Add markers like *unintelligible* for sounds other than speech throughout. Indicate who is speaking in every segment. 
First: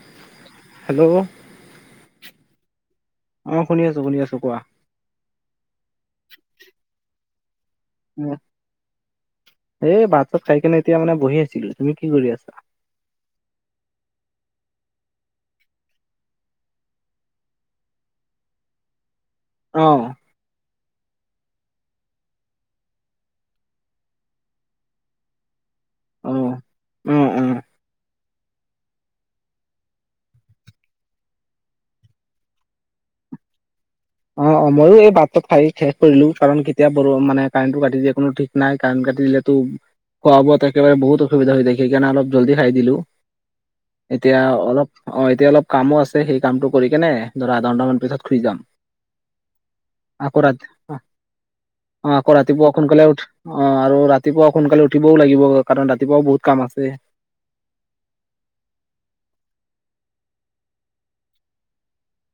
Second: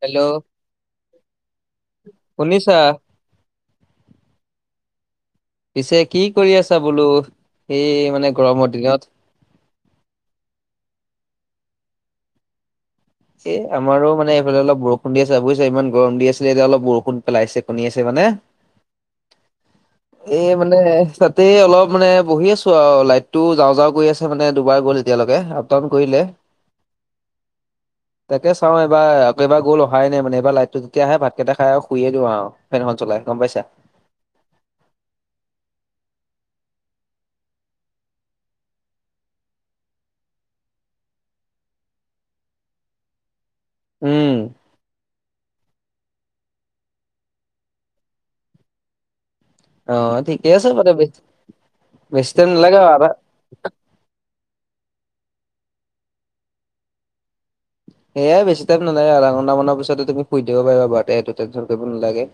Speaker 1: Hello
Speaker 2: hello
Speaker 1: শুনিছা?
Speaker 2: অ', শুনি আছো, শুনি আছো কোৱা?
Speaker 1: পিছে কি কৰি আছা বোলো এই মানে
Speaker 2: উম,
Speaker 1: গৰমৰ দিনত?
Speaker 2: এই ভাত ছাত খাই কিনে এতিয়া মানে বহি আছিলো, তুমি কি কৰি আছা?
Speaker 1: এ, আমাৰো মানে এইফালে অলপ বৰষুণ দি আছে বুজিছা ইমান গৰম দি আছিলে এতিয়া অলপ বৰষুণ পেলাইছে কণীয়াইছে মানে
Speaker 2: অ
Speaker 1: এই মানে মানে তাতেই অলপ মানে বহি আছো আৰু, লাইটো যাওঁ যাওঁ গৈ আছে মানে দুবাৰ গ'ল এতিয়ালৈকে। তন কৰিলে
Speaker 2: অ', অ', অ'।
Speaker 1: তাকে চাওঁ এইবাৰ আকৌ এবাৰ গ'ল অহাই নাই মানে এইবাৰ লাইটটো যেতিয়া আহে ভাতকেইটা খাই আৰু শুইে দিওঁ আৰু। ফেনখন চলাই গ'ম পাইছা।
Speaker 2: অ', অ, মইও এই ভাতটো খাই শেষ কৰিলো, কাৰণ কেতিয়া ব মানে কাৰেণ্টটো কাটি দিয়ে কোনো ঠিক নাই কাৰেণ্ট কাটি দিলেতো খোৱা বোৱাত একেবাৰে বহুত অসুবিধা হৈ থাকে, সেইকাৰণে অলপ জল্দি খাই দিলো।
Speaker 1: উম
Speaker 2: এতিয়া অলপ অ, এতিয়া অলপ কামো আছে সেই কামটো কৰি কেনে ধৰা আধা ঘন্টামানৰ পিছত শুৱই যাম।
Speaker 1: অ
Speaker 2: আকৌ
Speaker 1: ঠিকে আছে
Speaker 2: ৰাতি
Speaker 1: বাৰু
Speaker 2: অ,
Speaker 1: বেছি
Speaker 2: অ',
Speaker 1: বেছি
Speaker 2: আকৌ
Speaker 1: টাইম
Speaker 2: ৰাতিপুৱা
Speaker 1: নালাগে আৰু আধা
Speaker 2: সোনকালে উঠ অ, আৰু ৰাতি ৰাতিপুৱা সোনকালে উঠিবও লাগিব, কাৰণ ৰাতিপুৱাও বহুত কাম আছে।
Speaker 1: সেয়াই বেছি টাইম নালাগে আধঘণ্টা মানৰ পিছতে তুমি শুই দিব পাৰিবা, বাৰুতে সইটো টেনশ্যন কৰিব নালাগে।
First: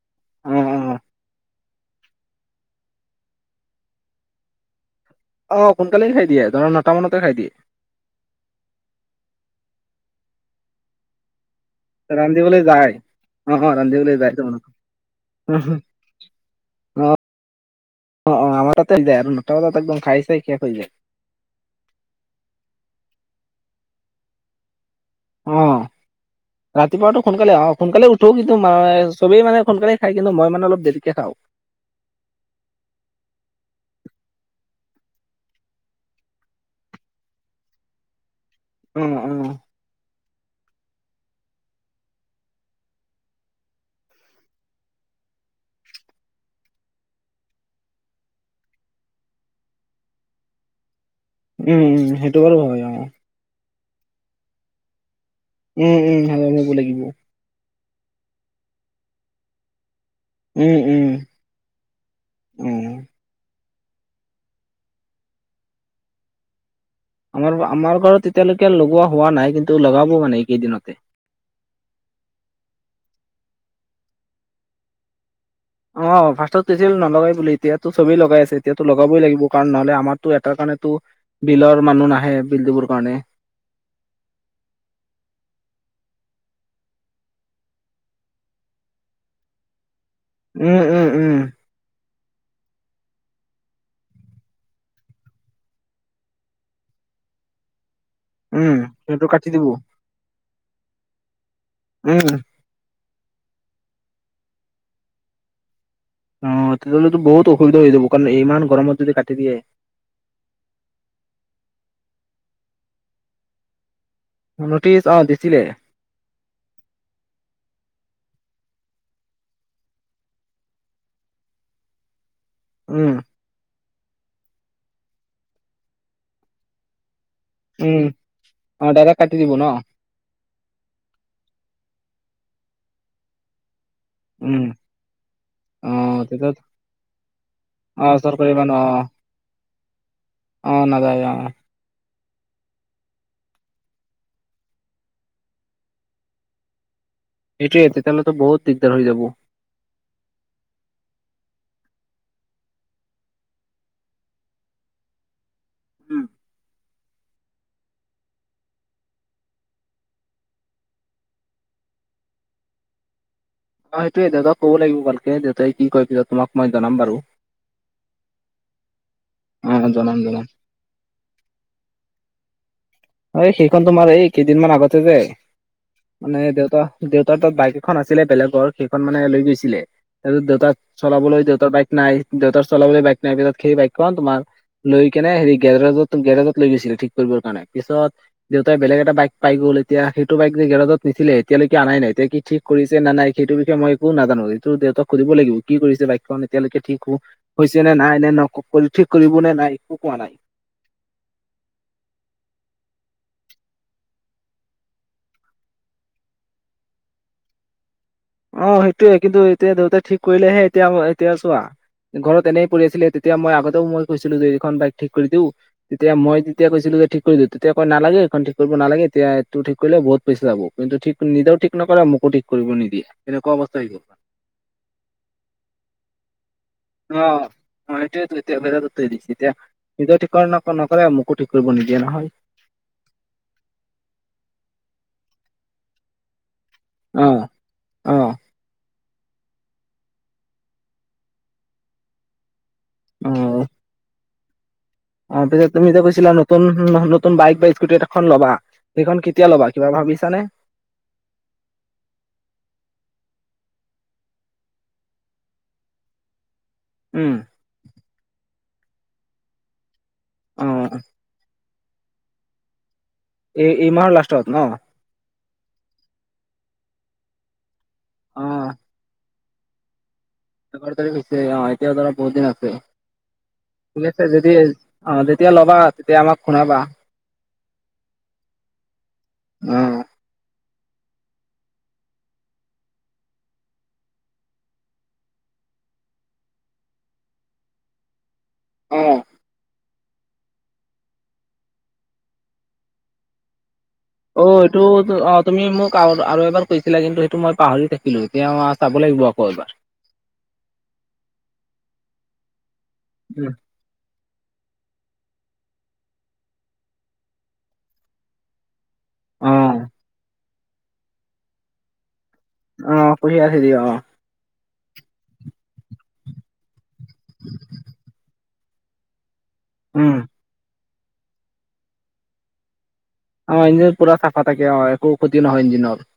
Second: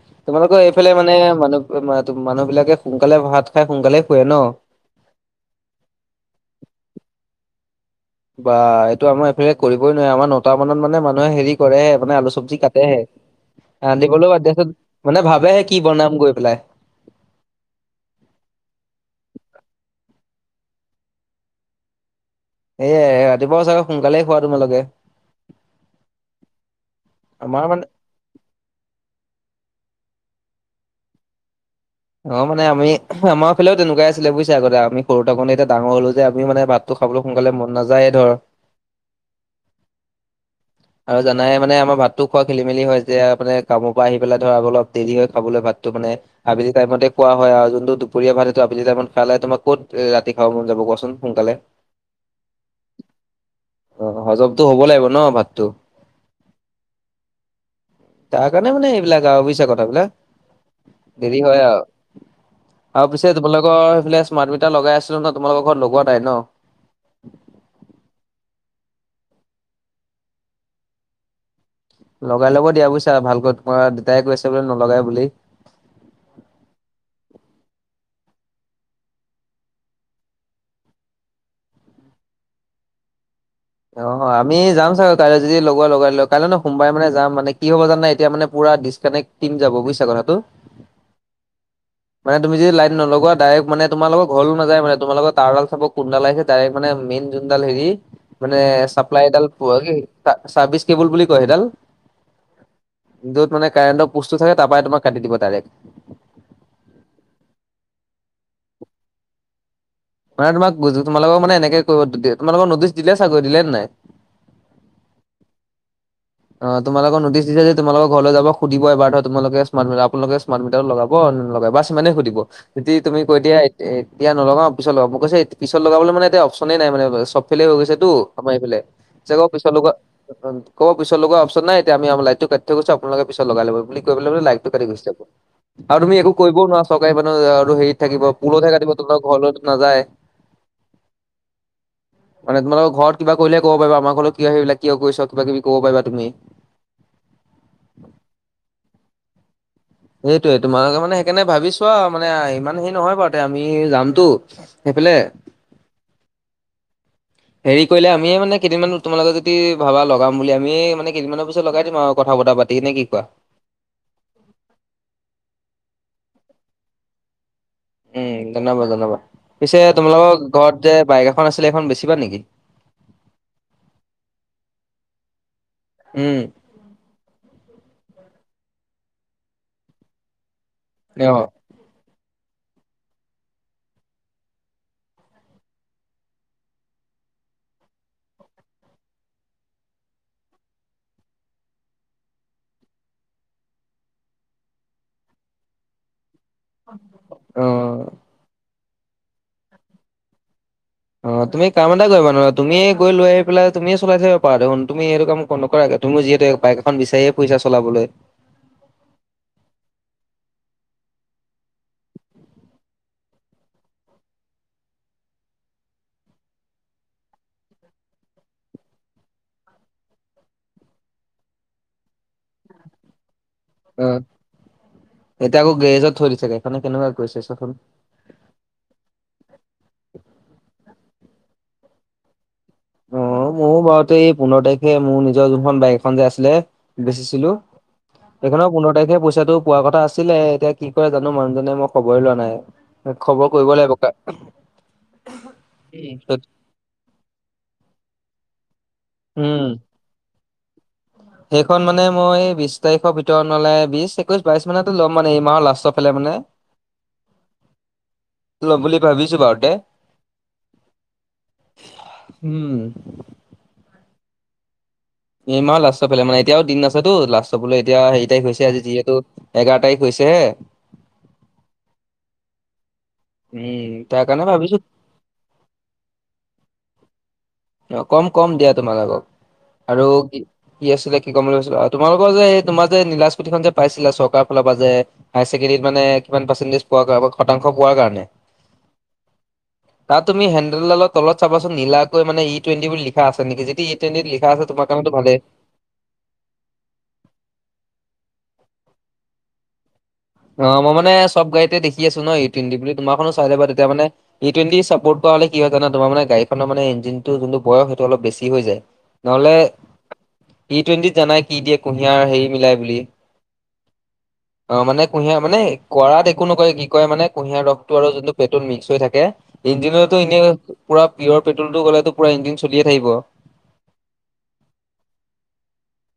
Speaker 2: অ
Speaker 1: তোমালোকৰ
Speaker 2: অ
Speaker 1: এইফালে মানে মানুহ, মানুহ বিলাকে সোনকালে ভাত খাই সোনকালে শুৱে ন?
Speaker 2: অ, সোনকালে খাই দিয়ে ধৰা নটা মানতে খাই দিয়ে।
Speaker 1: বা এইটো আমাৰ এইফালে কৰিবই নোৱাৰে, আমাৰ নটা মানত মানে মানুহে হেৰি কৰেহে মানে আলু চব্জি
Speaker 2: ৰান্ধিবলৈ যায়
Speaker 1: কাটেহে।
Speaker 2: অ অ ৰান্ধিবলৈ যায়
Speaker 1: ৰাধিবলৈ
Speaker 2: তোমালোক।
Speaker 1: বাদদেচোন মানে ভাবেহে কি বনাম গৈ পেলাই।
Speaker 2: অ', অ' আমাৰ তাতে হৈ যায় আৰু নটা বজাত একদম খাই চাই শেষ হৈ যায়।
Speaker 1: এয়াই ৰাতিপুৱাও চাগে সোনকালেই খোৱা তোমালোকে।
Speaker 2: অ' ৰাতিপুৱাটো সোনকালে
Speaker 1: আমাৰ
Speaker 2: অ'
Speaker 1: মানে
Speaker 2: সোনকালে উঠ ত' কিন্তু মাই চবেই মানে সোনকালে খাই কিন্তু মই মানে অলপ দেৰিকে খাওঁ।
Speaker 1: অ' মানে আমি আমাৰ ফালেও তেনেুৱাই আছিলে বুইচা, আগতে আমি সৰু থকোতে এতিয়া ডাঙৰ হ'লো যে আমি মানে ভাত ত' খাবলৈ সোনকালে মন নাযায়েই ধৰ।
Speaker 2: উম, উম।
Speaker 1: আৰু জানাই মানে আমাৰ ভাতটো খোৱা খেলি মেলি হয় যে আ, মানে কামৰপৰা আহি পেলাই ধৰ অলপ দেৰি হৈ খাবলৈ ভাতটো মানে। আবেলি টাইমতে খোৱা হয় আৰু যোনটো দুপৰীয়া ভাতটো আবেলি টাইমত খাই তোমাক ক'ত ৰাতি খাব মন যাব কোৱাচোন। সোনকালে।
Speaker 2: উম, উম, সেইটো বাৰু হয় অ'।
Speaker 1: অ' হজমতো হ'ব লাগিব ন' ভাত
Speaker 2: উম, উম, হাল হ'ব লাগিব।
Speaker 1: তাৰ কাৰণে মানে এইবিলাক, বুইচা কথাবিলাক।
Speaker 2: উম, উম।
Speaker 1: দেৰি হয় আৰু।
Speaker 2: উম
Speaker 1: আৰু পিছে তোমোকৰ সেইফালে স্মাৰ্ট মিটাৰ লগাই আছিলো ন', তোমালোকৰ ঘৰত লগোৱা নাই ন'?
Speaker 2: আমাৰ, আমাৰ ঘৰত এতিয়ালৈকে লগোৱা হোৱা নাই কিন্তু লগাব মানে এই কেইদিনতে।
Speaker 1: লগাই ল'ব দিয়া বুইছা ভালকৈ, তোমাৰ দেউতাই কৈ আছে বোলে নলগাই বুলি?
Speaker 2: অ' ফাৰ্ষ্টট কৈছিল নলগাই বুলি, এতিয়াতো চবেই লগাই আছে, এতিয়াতো লগাবই লাগিব কাৰণ নহ'লে আমাৰটো এটাৰ কাৰণেতো বিলৰ মানুহ নাহে, বিল দিবৰ কাৰণে।
Speaker 1: অ' আমি যাম চাগে কাইলৈ যদি লগোৱা লগাই লোৱা। কাইলৈ নহয় সোমবাৰে মানে যাম মানে কি হ'ব জানা এতিয়া মানে পোৰা ডিচকানেক্ট তিম যাব বুজিছা কথাটো?
Speaker 2: উম, উম, উম।
Speaker 1: মানে তুমি যদি লাইট নলগোৱা ডাইৰেক্ট মানে তোমালোকৰ ঘৰৰলৈও নযায় মানে, তোমালোকৰ তাঁৰডাল চাব কোনডাল আহিছে ডাইৰেক্ট মানে মেইন যোনডাল হেৰি, মানে
Speaker 2: উম সেইটো কাটি
Speaker 1: চাপ্লাইডাল
Speaker 2: দিব
Speaker 1: পো কি চা চাৰ্ভিচ কেবুল বুলি কয় সেইডাল।
Speaker 2: উম।
Speaker 1: য'ত মানে কাৰেণ্টৰ পুষ্টটো থাকে তাৰপাই তোমাক কাটি দিব ডাইৰেক্ট।
Speaker 2: অ' তেতিয়াহ'লে বহুত অসুবিধা হৈ যাব কাৰণ ইমান গৰমত যদি কাটি দিয়ে
Speaker 1: মানে তোমাক তোমালোকক মানে এনেকে কৰিব, তোমালোকক নটিচ দিলে চাগৈ, দিলেনে নাই?
Speaker 2: নটিচ অ' দিছিলে।
Speaker 1: অ' তোমালোকৰ নটিছ দিছে যদি তোমালোকৰ ঘৰলৈ যাব সুধিব এবাৰ ধৰা তোমালোকে স্মাৰ্ট মিটাৰ আপোনালোকে স্মাৰ্ট মিটাৰটো লগাব নে নলগায় বাচ ইমানেই সুধিব। যদি
Speaker 2: উম
Speaker 1: তুমি কৈ দিয়া এ, এতিয়া নলাগাও পিছত লগাম। মই কৈছোঁ পিছত লগাবলৈ মানে এতিয়া অপশনেই নাই মানে চব ফালে হৈ
Speaker 2: উম
Speaker 1: গৈছেতো আমাৰ এইফালে,
Speaker 2: অ ডাইৰেক্ট কাটি
Speaker 1: তেতিয়া ক'ব
Speaker 2: দিব ন
Speaker 1: পিছত লগোৱা, কক পিছত লগোৱা অপশন নাই এতিয়া আমি আমাৰ লাইটো কাটি থৈ গৈছোঁ আপোনালোকে পিছত লগাই ল'ব, বুলি কৈ পেলাই
Speaker 2: উম
Speaker 1: লাইটটো কাটি গুচি যাব।
Speaker 2: অ
Speaker 1: আৰু তুমি একো
Speaker 2: তেতিয়া
Speaker 1: কৰিবও নোৱাৰা, চৰকাৰী মানুহ আৰু হেৰিত
Speaker 2: অ
Speaker 1: থাকিব
Speaker 2: চৰকাৰী
Speaker 1: পুলতহে
Speaker 2: মানুহ
Speaker 1: কাটিব
Speaker 2: অ
Speaker 1: তোমাক। ঘৰলৈতো নাযায়।
Speaker 2: অ' নাযায় অ'।
Speaker 1: মানে তোমালোকৰ ঘৰত কিবা কৰিলেহে ক'ব পাৰিবা, আমাৰ ঘৰতনো কিয় আহি এইবিলাক কিয় কৰিছ, কিবা কিবি ক'ব পাৰিবা তুমি।
Speaker 2: এইটোৱে, তেতিয়াহ'লেতো বহুত দিগদাৰ হৈ যাব।
Speaker 1: সেইটোৱে তোমালোকে মানে সেইকাৰণে ভাবি ছোৱা আৰু মানে ইমান হেৰি নহয় বাৰুতে, আমি যামতো। সেইফালে
Speaker 2: উম
Speaker 1: হেৰি কৰিলে আমিয়েই মানে কেইদিনমান তোমালোকে যদি ভাবা লগাম বুলি, আমিয়েই মানে কেইদিনমানৰ পিছত লগাই দিম আৰু কথা বৰ্তা পাত দে নেকি কোৱা?
Speaker 2: অ' সেইটোয়ে দেউতাক ক'ব লাগিব ভালকে, দেউতাই কি কয় পিছত তোমাক মই জনাম বাৰু।
Speaker 1: উম' জনাবা জনাবা।
Speaker 2: অ
Speaker 1: পিছে
Speaker 2: জনাম জনাম
Speaker 1: তোমালোকৰ ঘৰত যে বাইক এখন আছিলে সেইখন বেচিবা নেকি?
Speaker 2: অ' সেইখন তোমাৰ এই কেইদিনমান আগতে যে,
Speaker 1: উম
Speaker 2: মানে দেউতা দেউতাহতৰ বাইক এখন আছিলে, বেলেগৰ সেইখন মানে লৈ গৈছিলে। তাৰপিছত, দেউতাক
Speaker 1: অ
Speaker 2: চলাবলৈ দেউতাৰ বাইক নাই। দেউতাৰ চলাবলৈ বাইক নাই। তাৰপিছত, সেই বাইকখন তোমাৰ লৈ কেনে হেৰি গেৰেজ গেৰেজত লৈ গৈছিলে ঠিক কৰিবৰ কাৰণে, পিছত দেউতাই বেলেগ এটা বাইক পাই গ'ল। এতিয়া, সেইটো বাইক লৈ গেৰেজত নিছিলে। এতিয়ালৈকে আনাই নাই তে কি ঠিক কৰিছে নে নাই সেইটোৰ বিষয় মই একো নাজানো। এইটো দেউতাক সুধিব লাগিব, কি কৰিছে বাইকখন। এতিয়ালৈকে ঠিক হৈ
Speaker 1: অ
Speaker 2: হৈছে নে নাই, নে ন ঠিক কৰিব নে নাই একো কোৱা নাই।
Speaker 1: অ' তুমি কাম এটা কৰিবা নহ'লে, তুমিয়ে গৈ লৈ আহি পেলাই তুমিয়ে চলাই থাকিব পাৰা দেখোন। তুমি এইটো কাম নকৰা কিয়। তুমি যিহেতু বাইক এখন বিচাৰিয়ে ফুৰিচা চলাবলৈ।
Speaker 2: অ' সেইটোয়ে কিন্তু এতিয়া দেউতাই ঠিক কৰিলেহে এতিয়া মই এতিয়া চোৱা। ঘৰত এনেই পৰি আছিলে। তেতিয়া মই আগতেও মই কৈছিলোঁ যে এইখন বাইক ঠিক কৰি দিওঁ। তেতিয়া মই যেতিয়া কৈছিলোঁ যে, ঠিক কৰি দিওঁ। তেতিয়া কয় নালাগে, এইখন ঠিক কৰিব নালাগে। এতিয়া তুমি ঠিক কৰিলে বহুত পইচা যাব। কিন্তু ঠিক নিজেও ঠিক নকৰে আৰু মোকো ঠিক কৰিব নিদিয়ে তেনেকুৱা অৱস্থা। হৈ গ'ল
Speaker 1: অ'এতিয়া আকৌ গ্ৰেজত থৈ দিছে গাড়ীখনে কেনেকুৱা
Speaker 2: অ
Speaker 1: কৰিছে চোৱাচোন।
Speaker 2: অ এতিয়া নিজে গেৰেজত থৈ দিছে। এতিয়া নিজেও ঠিক নক নকৰে। মোকো ঠিক কৰিব নিদিয়ে নহয়।
Speaker 1: অ' ময়ো বাৰুতে এই পোন্ধৰ তাৰিখে, মোৰ নিজৰ যোনখন বাইক এখন যে আছিলে।
Speaker 2: অ
Speaker 1: বেচিছিলো।
Speaker 2: অ
Speaker 1: এইখনো পোন্ধৰ তাৰিখে পইচাটো পোৱা কথা আছিলে। এতিয়া কি কৰে জানো মানুহজনে মই খবৰে লোৱা নাই।
Speaker 2: অ
Speaker 1: খবৰ কৰিব লাগিব কা
Speaker 2: অ' পিছে তুমি যে কৈছিলা নতুন নতুন বাইক বা স্কুটি এখন ল'বা। সেইখন কেতিয়া ল'বা,
Speaker 1: উম
Speaker 2: কিবা ভাবিছানে?
Speaker 1: সেইখন মানে মই বিশ তাৰিখৰ ভিতৰত নহ'লে বিশ, একৈচ, বাইচ মানতো ল'ম মানে এই মাহৰ লাষ্টৰ ফালে মানে। *inaudible*
Speaker 2: উম।
Speaker 1: ল'ম বুলি ভাবিছোঁ বাৰু তে।
Speaker 2: উম।
Speaker 1: উম।
Speaker 2: এই এই মাহৰ লাষ্টত ন।
Speaker 1: এইমাহ লাষ্টৰ ফালে মানে, এতিয়া দিন আছেতো লাষ্ট পিলে এতিয়া হেৰি
Speaker 2: অ
Speaker 1: তাৰিখ হৈছে আজি যিহেতু। এঘাৰ তাৰিখ হৈছে হে।
Speaker 2: এঘাৰৰ তাৰিখ হৈছে অ' এতিয়া ধৰা বহুত দিন আছে
Speaker 1: উম
Speaker 2: ঠিক
Speaker 1: তাৰ
Speaker 2: আছে।
Speaker 1: কাৰণে
Speaker 2: যদি
Speaker 1: ভাবিছো
Speaker 2: অ' যেতিয়া ল'বা তেতিয়া আমাক খোনাবা।
Speaker 1: অ' কম কম দিয়া তোমালোকক
Speaker 2: অ
Speaker 1: আৰু কি কি আছিলে কি কম বুলি ভাবিছিলোঁ কি কি আছিলে কি কম বুলী ভাবিছিলোঁ অ' তোমালোকৰ যে এই তোমাৰ যে নীলা ইষ্কুটিখন যে পাইছিলা চৰকাৰৰ ফালৰ পৰা যে হায় ছেকেণ্ডেৰী মানে কিমান পাৰ্চেণ্টেজ পোৱাৰ কাৰণে শতাংশ পোৱাৰ কাৰণে
Speaker 2: অ'
Speaker 1: তাত তুমি হেণ্ডেলডালৰ তলত চাবাছোন নীলাকৈ মানে ই টুৱেন্টি লিখা আছে নেকি যদি টুৱেণ্টিত লিখা
Speaker 2: অ'
Speaker 1: আছে
Speaker 2: এইটো
Speaker 1: তোমাৰ কাৰণেতো ভালেই।
Speaker 2: অ' তুমি মোক। আৰু এবাৰ কৈছিলা। কিন্তু সেইটো মই পাহৰি থাকিলোঁ এতিয়া চাব লাগিব আকৌ এবাৰ।
Speaker 1: অ' মই মানে চ'ব গাড়ীতে দেখি আছোঁ ন ই টুৱেন্টি বুলি তোমাৰখনো চাই লৱা তেতিয়া মানে। ই টুৱেন্টি চাপত কৰা হ'লে কি হয় জানা তোমাৰ মানে গাড়ীখনৰ মানে ইঞ্জিন টো বয়স অলপ বেছি হৈ যায়।
Speaker 2: অ
Speaker 1: নহ'লে ই টুৱেণ্টি জানাই কি দিয়ে। কুঁহিয়াৰ হেৰি মিলাই
Speaker 2: অ
Speaker 1: বুলি।
Speaker 2: কুঁহিয়াৰ হেৰি অ
Speaker 1: অ' মানে কুঁহিয়াৰ মানে কৰাত একো নকয় কি কয় মানে কুঁহিয়াৰ ৰসটো আৰু যোনটো পেট্ৰল মিক্স হৈ থাকে
Speaker 2: উম
Speaker 1: ইঞ্জিনতো এনে পুৰা পিয়ৰ পেট্ৰলটো গ'লে পুৰা ইঞ্জিন চলিয়ে থাকিব।
Speaker 2: অ' ইঞ্জিন পুৰা চাফা থাকে অ' একো ক্ষতি নহয় ইঞ্জিনত।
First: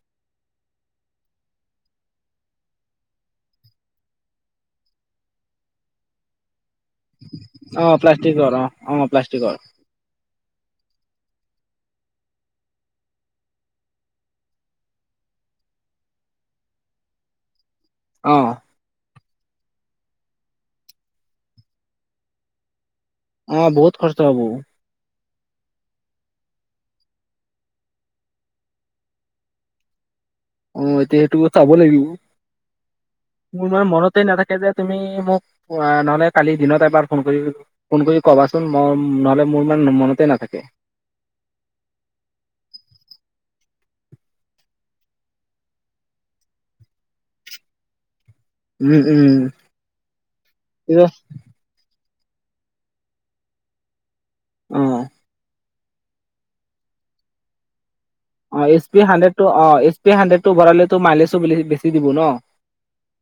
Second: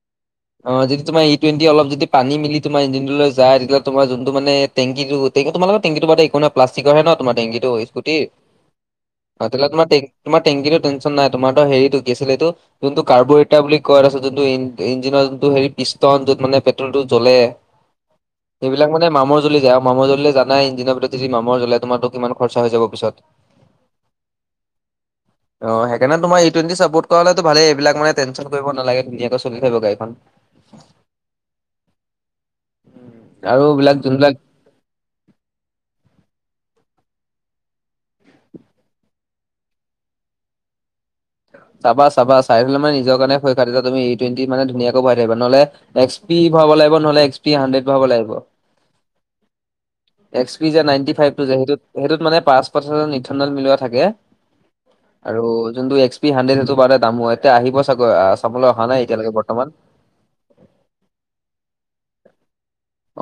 Speaker 1: অ' যদি তোমাৰ ই টুৱেণ্টি অলপ যদি পানী মিলি তোমাৰ ইঞ্জিনটোলৈ যায়। তেতিয়া হ'লে তোমাৰ যোনটো মানে টেংকিটো তোমাৰলোকৰ টেংকি একো নহয় প্লাষ্টিকৰহে ন তোমাৰ টেংকীটো
Speaker 2: অ
Speaker 1: স্কুটি
Speaker 2: প্লাষ্টিকৰ অ অ প্লাষ্টিকৰ
Speaker 1: ফাটিলে তোমাৰ টেং তোমাৰ টেংকিটো টেনচন নাই তোমাৰ হৰি টো কিআছিল এইটো যোনটো কাৰ্বৰেটাৰ বুলি কয় টাৰ পিছত এই ইন ইন নৰ যোনটো হেৰি পিষ্টন য'ত মানে পেট্ৰলতটো জ্বলে
Speaker 2: অ
Speaker 1: সেইবিলাক মানে মামৰ জ্বলি যায় আৰু। মামৰ জ্বলিলে জানাই ইজিনৰ ভিতৰত যদি মামৰ জ্বলাই তোমাৰো কিমান খৰচা হৈ জাৱ পিছত।
Speaker 2: অ' বহুত কষ্ট হ'ব।
Speaker 1: অ' সেইকাৰনে তোমাৰ ই টুৱেন্তী চাপৰ্ট কৰা হ'লে ভালেই, এইবিলাক মানে টেনশ্যন কৰিব নালাগে ধুনাকৈ চলি যাব গাড়ী। *unintelligible*
Speaker 2: অ' এতিয়া সেইটো চাব লাগিব,
Speaker 1: আৰু
Speaker 2: মোৰ ইমান
Speaker 1: এইবিলাক
Speaker 2: মনতে
Speaker 1: যোনবিলাক
Speaker 2: নাথাকে যে। তুমি মোক অ' নহ'লে কালি দিনত এবাৰ ফোন কৰি ফোন কৰি কবাচোন, মই নহ'লে মোৰ ইমান মনতে নাথাকে।
Speaker 1: চাবা চাবা চাই থ'লে মানে নিজৰ কাৰণে ভয় খোৱা তেতিয়া তুমি ই টুৱেটি মানে ধুনীয়াকৈ ভৰাই থাকিবা। নহ'লে এক্স পি ভাৰাৱ লাগিব নহ'লে এক্স পি হাণ্ড্ৰড ভাৰাৱ লাগিব।
Speaker 2: Um um.
Speaker 1: এক্স পি যে
Speaker 2: অ',
Speaker 1: নাইনটি ফাইভ টো যে সেইটো সেইটোত মানে পাচ পাৰ্চেন্ত ইথানল মিলোৱা থাকে,
Speaker 2: অ',
Speaker 1: আৰু যোনটো এক্স পি হাণ্ড্ৰড সেইটো বাৰু দামো হ'ব, এতিয়া আহিব চাগৈ।
Speaker 2: অ'
Speaker 1: চাবলৈ
Speaker 2: এচ
Speaker 1: অহা নাই
Speaker 2: পি
Speaker 1: এতিয়ালৈকে
Speaker 2: হাণ্ড্ৰডটো
Speaker 1: বৰ্তমান।
Speaker 2: অ' এচ পি হাণ্ড্ৰেড টো ভৰালে তো মাইলেজটো বেছি দিব ন?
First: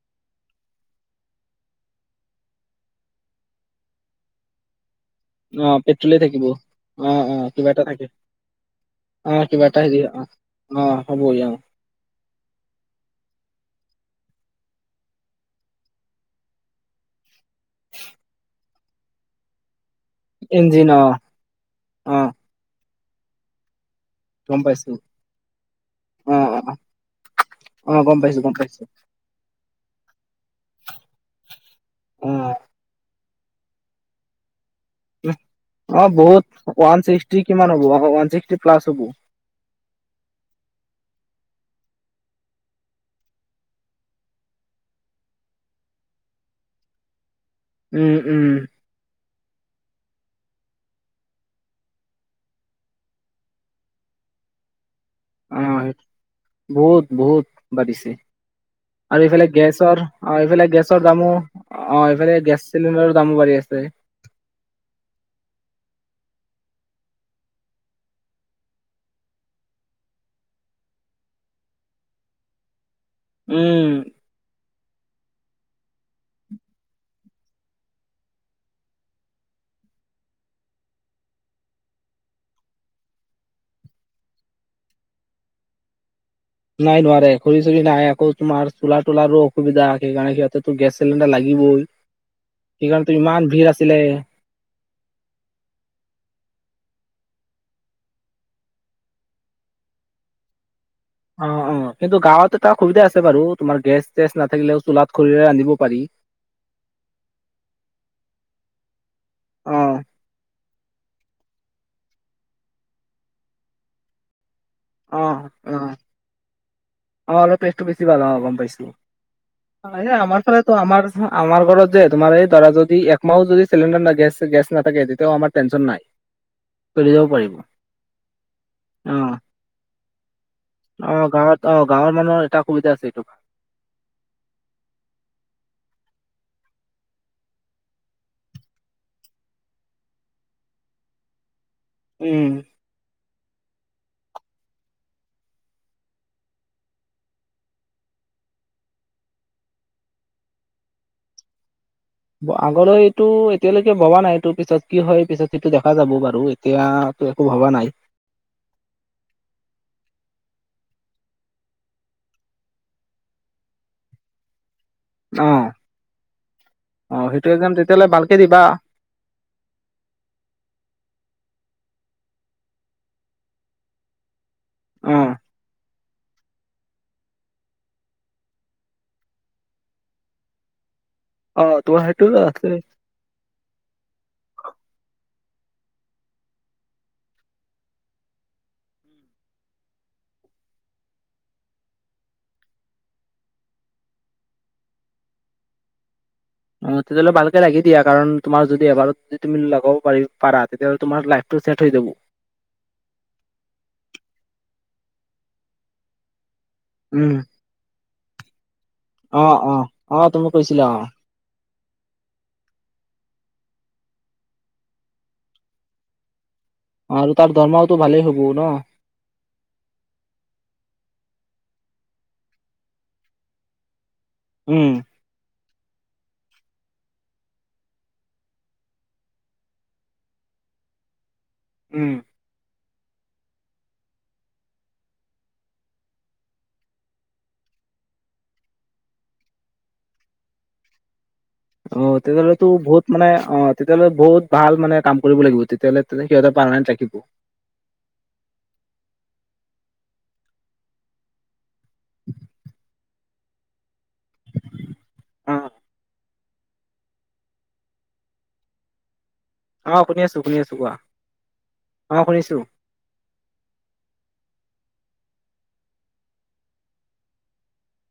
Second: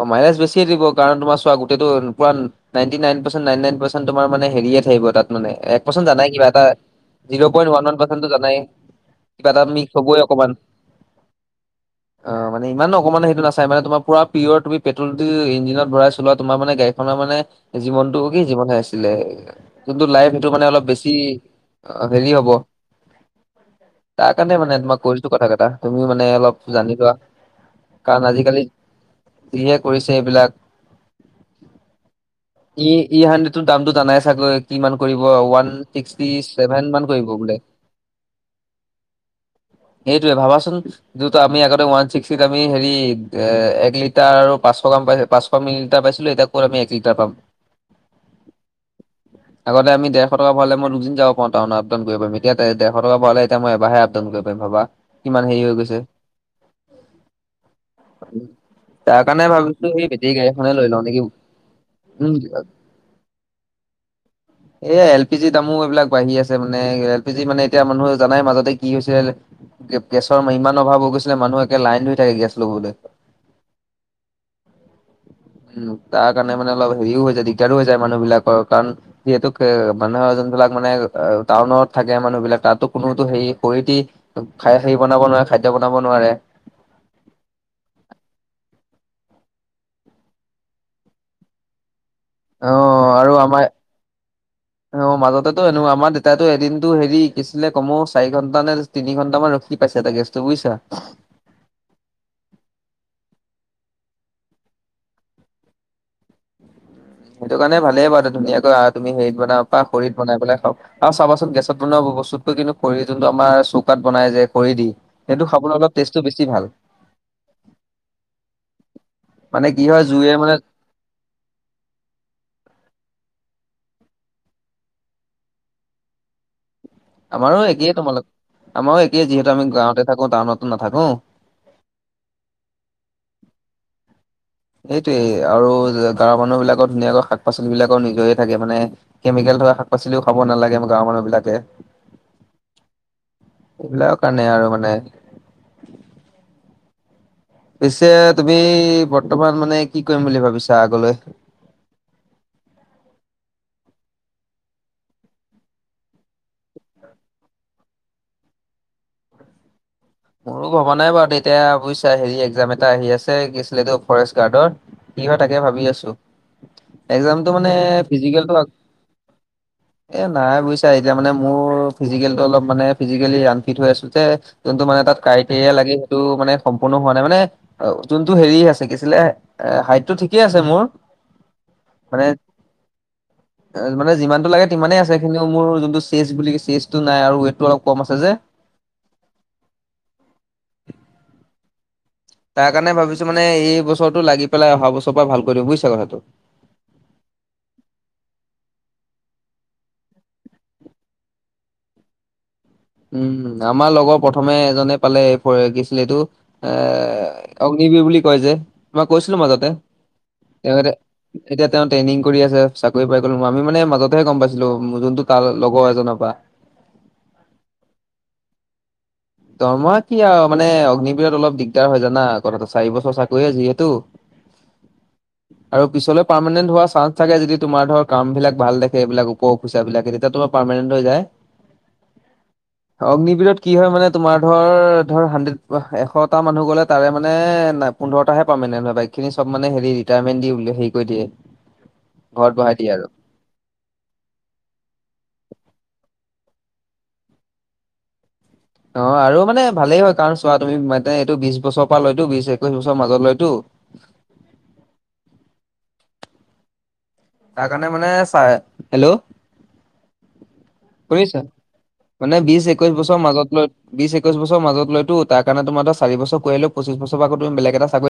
Speaker 1: অ' মাইলেজ বেছিয়ে দিব, কাৰণ তোমাৰ চোৱা গোটেইটো পুৰা ন ninety nine percent nine percent তোমাৰ মানে হেৰিয়ে থাকিব তাত।
Speaker 2: অ',
Speaker 1: এক পাৰ্চেণ্ট
Speaker 2: পেট্ৰলে
Speaker 1: জানাই
Speaker 2: থাকিব।
Speaker 1: কিবা এটা
Speaker 2: অ',
Speaker 1: জিৰ
Speaker 2: অ', কিবা
Speaker 1: পয়েন্ত
Speaker 2: এটা
Speaker 1: 'ওৱান ওৱান টো
Speaker 2: থাকে
Speaker 1: পাৰ্চেণ্ট জানাই
Speaker 2: অ' কিবা এটা
Speaker 1: মিক্স
Speaker 2: হেৰি
Speaker 1: হ'বই
Speaker 2: অ'
Speaker 1: অকণমান
Speaker 2: অ' হ'ব অ'
Speaker 1: অ' মানে ইমান অকমানো সেইটো নাছাই, মানে তোমাৰ পুৰা পিয়ৰ তুমি পেট্ৰলটো ইঞ্জিনত ভৰাই চলোৱা তোমাৰ গড়ীখনৰ মানে জীৱনটো কি জীৱনহে আছিলে যোনটো লাইফ সেইটো মানে অলপ
Speaker 2: ইঞ্জিন
Speaker 1: বেছি
Speaker 2: অ', অ',
Speaker 1: হেৰি হব। তাৰ কাৰণে
Speaker 2: গম
Speaker 1: মানে
Speaker 2: পাইছো
Speaker 1: তোমাক কৈছো কথা কেইটা, তুমি মানে
Speaker 2: অ',
Speaker 1: অলপ
Speaker 2: অ',
Speaker 1: জানি লোৱা।
Speaker 2: অ' গ'ম
Speaker 1: কাৰণ
Speaker 2: পাইছো গ'ম
Speaker 1: আজিকালি
Speaker 2: পাইছো।
Speaker 1: যিহে কৰিছে এইবিলাক
Speaker 2: অ',
Speaker 1: ই ই হাণ্ড্ৰেড দামটো জানাই চাগৈ কিমান ওৱান
Speaker 2: অ',
Speaker 1: ছিক্সটি
Speaker 2: বহুত
Speaker 1: চেভেন
Speaker 2: ওৱান
Speaker 1: মান পৰিব
Speaker 2: ছিক্সটি
Speaker 1: বোলে।
Speaker 2: কিমান হ'ব ওৱান ছিক্সটি প্লাছ হ'ব
Speaker 1: এইটোৱে ভাবাচোন, যিটো আমি আগতে ওৱান ছিক্সটিত আমি হেৰি এক লি টাৰ আৰু পাঁচশ গ্ৰাম পাঁচশ মিলি লিটাৰ পাইছিলো এতিয়া ক'ত আমি এক লিটাৰ পাম।
Speaker 2: উম, উম।
Speaker 1: আগতে আমি দেৰশ টকা ভৰালে মই দুদিন যাব পাৰো টাউনলৈ আপ ডাউন কৰিব পাৰিম। এতিয়া দেৰশ টকা ভৰালে এতিয়া এবাৰহে আপ প ডাউন কৰিব পাৰিম ভাবা, কিমান হেৰি হৈ
Speaker 2: অ',
Speaker 1: গৈছে।
Speaker 2: বহুত, বহুত বাঢ়িছে।
Speaker 1: তাৰ
Speaker 2: আৰু
Speaker 1: কাৰণে
Speaker 2: এইফালে
Speaker 1: ভাবিছো
Speaker 2: গেছৰ
Speaker 1: সেই বেটেৰী
Speaker 2: আৰু
Speaker 1: গাড়ী
Speaker 2: এইফালে
Speaker 1: এখনে লৈ
Speaker 2: গেছৰ
Speaker 1: লওঁ নেকি
Speaker 2: দামো অ' এইফালে
Speaker 1: উম
Speaker 2: গেছ চিলিণ্ডাৰৰ দামো বাঢ়ি আছে।
Speaker 1: *inaudible* এ, এল পি জি দামো এইবিলাক বাঢ়ি আছে মানে এল পি জি মানে এতিয়া মানুহে জানাই মাজতে কি হৈছিল গেছৰ ইমান অভাৱ হৈ গৈছিলে মানুহ একে লাইন ধৰি থাকে গেছ ল'বলৈ।
Speaker 2: উম,
Speaker 1: উম, তাৰ কাৰণে মানে অলপ হেৰিও হৈ যায় দিগদাৰো হৈ যায় মানুহ বিলাকৰ কাৰণ যিহেতু মানুহৰ যোনবিলাক মানে টাউনত থাকে মানুহ বিলাক তাতো কোনো হেৰি খৰিদি *unintelligible* বনাব নোৱাৰে খাদ্য বনাব নোৱাৰে।
Speaker 2: নাই নোৱাৰে খৰি চৰি-নাই আকৌ তোমাৰ চ'লাৰ-ত'লাৰো অসুবিধা সেইকাৰণে সিহঁতেতো গেছ চিলিণ্ডাৰ লাগিবই।
Speaker 1: *inaudible*
Speaker 2: সেইকাৰণে তু
Speaker 1: আৰু
Speaker 2: ইমান
Speaker 1: আমাৰ
Speaker 2: ভিৰ আছিলে।
Speaker 1: অ', মাজতেতো এনো আমাৰ দেতাইটো এদিনতটো হেৰি কি আছিলে কমো চাৰি ঘন্টা নে তিনি ঘণ্টামান ৰখি পাইছে এটা গেছটো বুইছা?
Speaker 2: অ, অ, কিন্তু গাঁৱত এটা সুবিধা আছে বাৰু তোমাৰ গেছ-চেছ নাথাকিলেও চোলাত খৰিৰে ৰান্ধিব পাৰি।
Speaker 1: সেইটো কাৰণে ভালেইে বাৰু ধুনীয়াকৈ তুমি হেৰিত বনাব
Speaker 2: অ
Speaker 1: পাৰা খৰিত বনাই পেলাই খাও আৰু চাবাচোন গেছত বনোৱা বস্তুতকৈ কিন্তু খৰি যোনটো আমাৰ চৌকাত বনাই যে খৰি দি সেইটো খাবলৈ
Speaker 2: অ-অ-অ
Speaker 1: অলপ টেষ্টটো বেছি ভাল
Speaker 2: অলপ টেষ্টটো বেছি ভাল অ' গম পাইছো।
Speaker 1: মানে কি
Speaker 2: এ,
Speaker 1: হয় জুইয়ে
Speaker 2: আমাৰ
Speaker 1: মানে
Speaker 2: ফালেটো আমাৰ আমাৰ ঘৰত যে তোমাৰ এই দৰা যদি একমাহো যদি চিলিণ্ডাৰ ন গেছ নাথাকে তেতিয়াও আমাৰ টেনশ্যন নাই। কৰি যাব পাৰিব।
Speaker 1: আমাৰো একেইে তোমালোক *inaudible* আমাৰো একেইে
Speaker 2: অ'।
Speaker 1: যিহেতু আমি গাঁৱতে থাকো টাউনত।
Speaker 2: অ গাঁৱত অ গাঁৱৰ মানুহৰ এটা সুবিধা আছে এইটো।
Speaker 1: এইটোৱেই আৰু গাঁৱৰ মানুহ বিলাকৰ ধুনীয়াকৈ শাক পাচলি বিলাকৰ নিজৰে থাকে মানে কেমিকেল থকা শাক পাচলিও খাব নালাগে আমাৰ গাঁৱৰ মানুহ বিলাকে।
Speaker 2: উম,
Speaker 1: এইবিলাকৰ কাৰণে আৰু মানে। পিছে তুমি বৰ্তমান মানে কি কৰিম বুলি ভাবিছা আগলৈ?
Speaker 2: আগলৈ এইটো এতিয়ালৈকে ভবা নাইটো পিছত কি হয় পিছত সেইটো দেখা যাব বাৰু। এতিয়াা তো একো ভবা নাই।
Speaker 1: মোৰো ভবা নাই বাৰু তেতিয়া বুজিছা হেৰি এক্জাম এটা আহি আছে কি আছিলে এইটো ফৰেষ্ট গাৰ্ডৰ কি হয় তাকে
Speaker 2: অ',
Speaker 1: ভাবি আছো
Speaker 2: অ', সেইটো
Speaker 1: একজামটো মানে
Speaker 2: একজাম তেতিয়াহ'লে ভালকে দিবা।
Speaker 1: ফিজিকেলটো *inaudible* এ, নাই বুজিছা এতিয়া মানে মোৰ ফিজিকেলটো অলপ মানে ফিজিকেলি আনফিট হৈ আছো যে যোনটো মানে তাত
Speaker 2: অ',
Speaker 1: কাইটিয়ে লাগে সে টো মানে সম্পূৰ্ণ হোৱা নাই মানে অ' যোনটো হেৰি আছে, কি আছিলে হাইটটো ঠিকেই আছে মোৰ।
Speaker 2: অ' তোমাৰ
Speaker 1: মানে
Speaker 2: হাইটটো আছে।
Speaker 1: মানে যিমানটো লাগে সিমানেই আছে, কিন্তু মোৰ যোনটো চেচ বুলি চেচটো নাই আৰু ৱেটটো অলপ কম আছে যে। তাৰ কাৰণে ভাবিছো মানে এই বছৰটো লাগি পেলাই অহা বছৰ পৰা ভাল কৰি দিম বুজিছা কথাটো।
Speaker 2: অ' তেতিয়াহ'লে ভালকে লাগি দিয়া, কাৰণ তোমাৰ যদি এবাৰত যদি তুমি লগাব পাৰ পাৰা তেতিয়া হ'লে লাইফটো টো চেট হৈ যাব।
Speaker 1: উম, আমাৰ লগৰ প্ৰথমে এজনে পালে কি আছিলে এইটো
Speaker 2: উম,
Speaker 1: অগ্নিবীৰ বুলি কয় যে, মই কৈছিলো
Speaker 2: অ',
Speaker 1: মাজতে।
Speaker 2: অ', অ', তুমি
Speaker 1: তেওঁ
Speaker 2: কৈছিলা
Speaker 1: এতি
Speaker 2: অ',
Speaker 1: এতিয়া তেওঁ ট্ৰেইনিং কৰি আছে, চাকৰি পায় গ'ল। আমি মানে মাজতেহে গ'ম পাইছিলো যোনটো তাৰ লগৰ এজনৰ পৰা।
Speaker 2: আৰু তাৰ দৰমহাওটো ভালেই হ'ব।
Speaker 1: দৰমহা কি আৰু, মানে অগ্নিবিৰত অলপ দিগদাৰ হয় জানা কথাটো চাৰি বছৰ চাকৰিয়ে যিহেতু।
Speaker 2: উম।
Speaker 1: আৰু পিছলৈ পাৰ্মমানেণ্ট হোৱাৰ চাঞ্চ থাকে, যদি তোমাৰ ধৰ কামবিলাক ভাল দেখে এইবিলাক উপৰ অফিচাৰ বিলাকে, তেতিয়া তোমাৰ পাৰমানেন্ট হৈ যায়।
Speaker 2: উম।
Speaker 1: অগ্নিবিৰত কি হয় মানে তোমাৰ ধৰ, ধৰ হাড্ৰেড এশটা মানুহ গ'লে তাৰে মানে না পোন্ধৰটাহে পাৰমানেন্ট হয় বাকী খিনি চব মানে হেৰি ৰিটায়াৰমেট দি হেৰি কৰি দিয়ে।
Speaker 2: অ'
Speaker 1: ঘৰত
Speaker 2: তেতিয়াহ'লেতো
Speaker 1: বহাই দিয়ে
Speaker 2: বহুত
Speaker 1: আৰু।
Speaker 2: মানে অ' তেতিয়াহ'লে বহুত ভাল মানে কাম কৰিব লাগিব তেতিয়াহ'লে সিহঁতে পাৰমানেন্ট ৰাখিব।
Speaker 1: অ' আৰু মানে ভালেই হয় কাৰণ চোৱা তুমি মানে এইটো বিশ বছৰৰপৰা লয়তো, বিশ একৈশ বছৰৰ মাজত লয়তো।
Speaker 2: অ
Speaker 1: তাৰ কাৰণে মানে চাই, হেল্ল'।
Speaker 2: অ' শুনি আছোঁ, শুনি আছোঁ কোৱা। অ' শুনিছোঁ।
Speaker 1: একৈছ বছৰ মাজত লৈ বিছ একৈছ বছৰ মাজত লয়তো তাৰকাৰণে তোমাৰ ধৰ চাৰিছৰ কৰি আহিলেও পঁছিচ বছৰ বেলগ এটা চাকৰি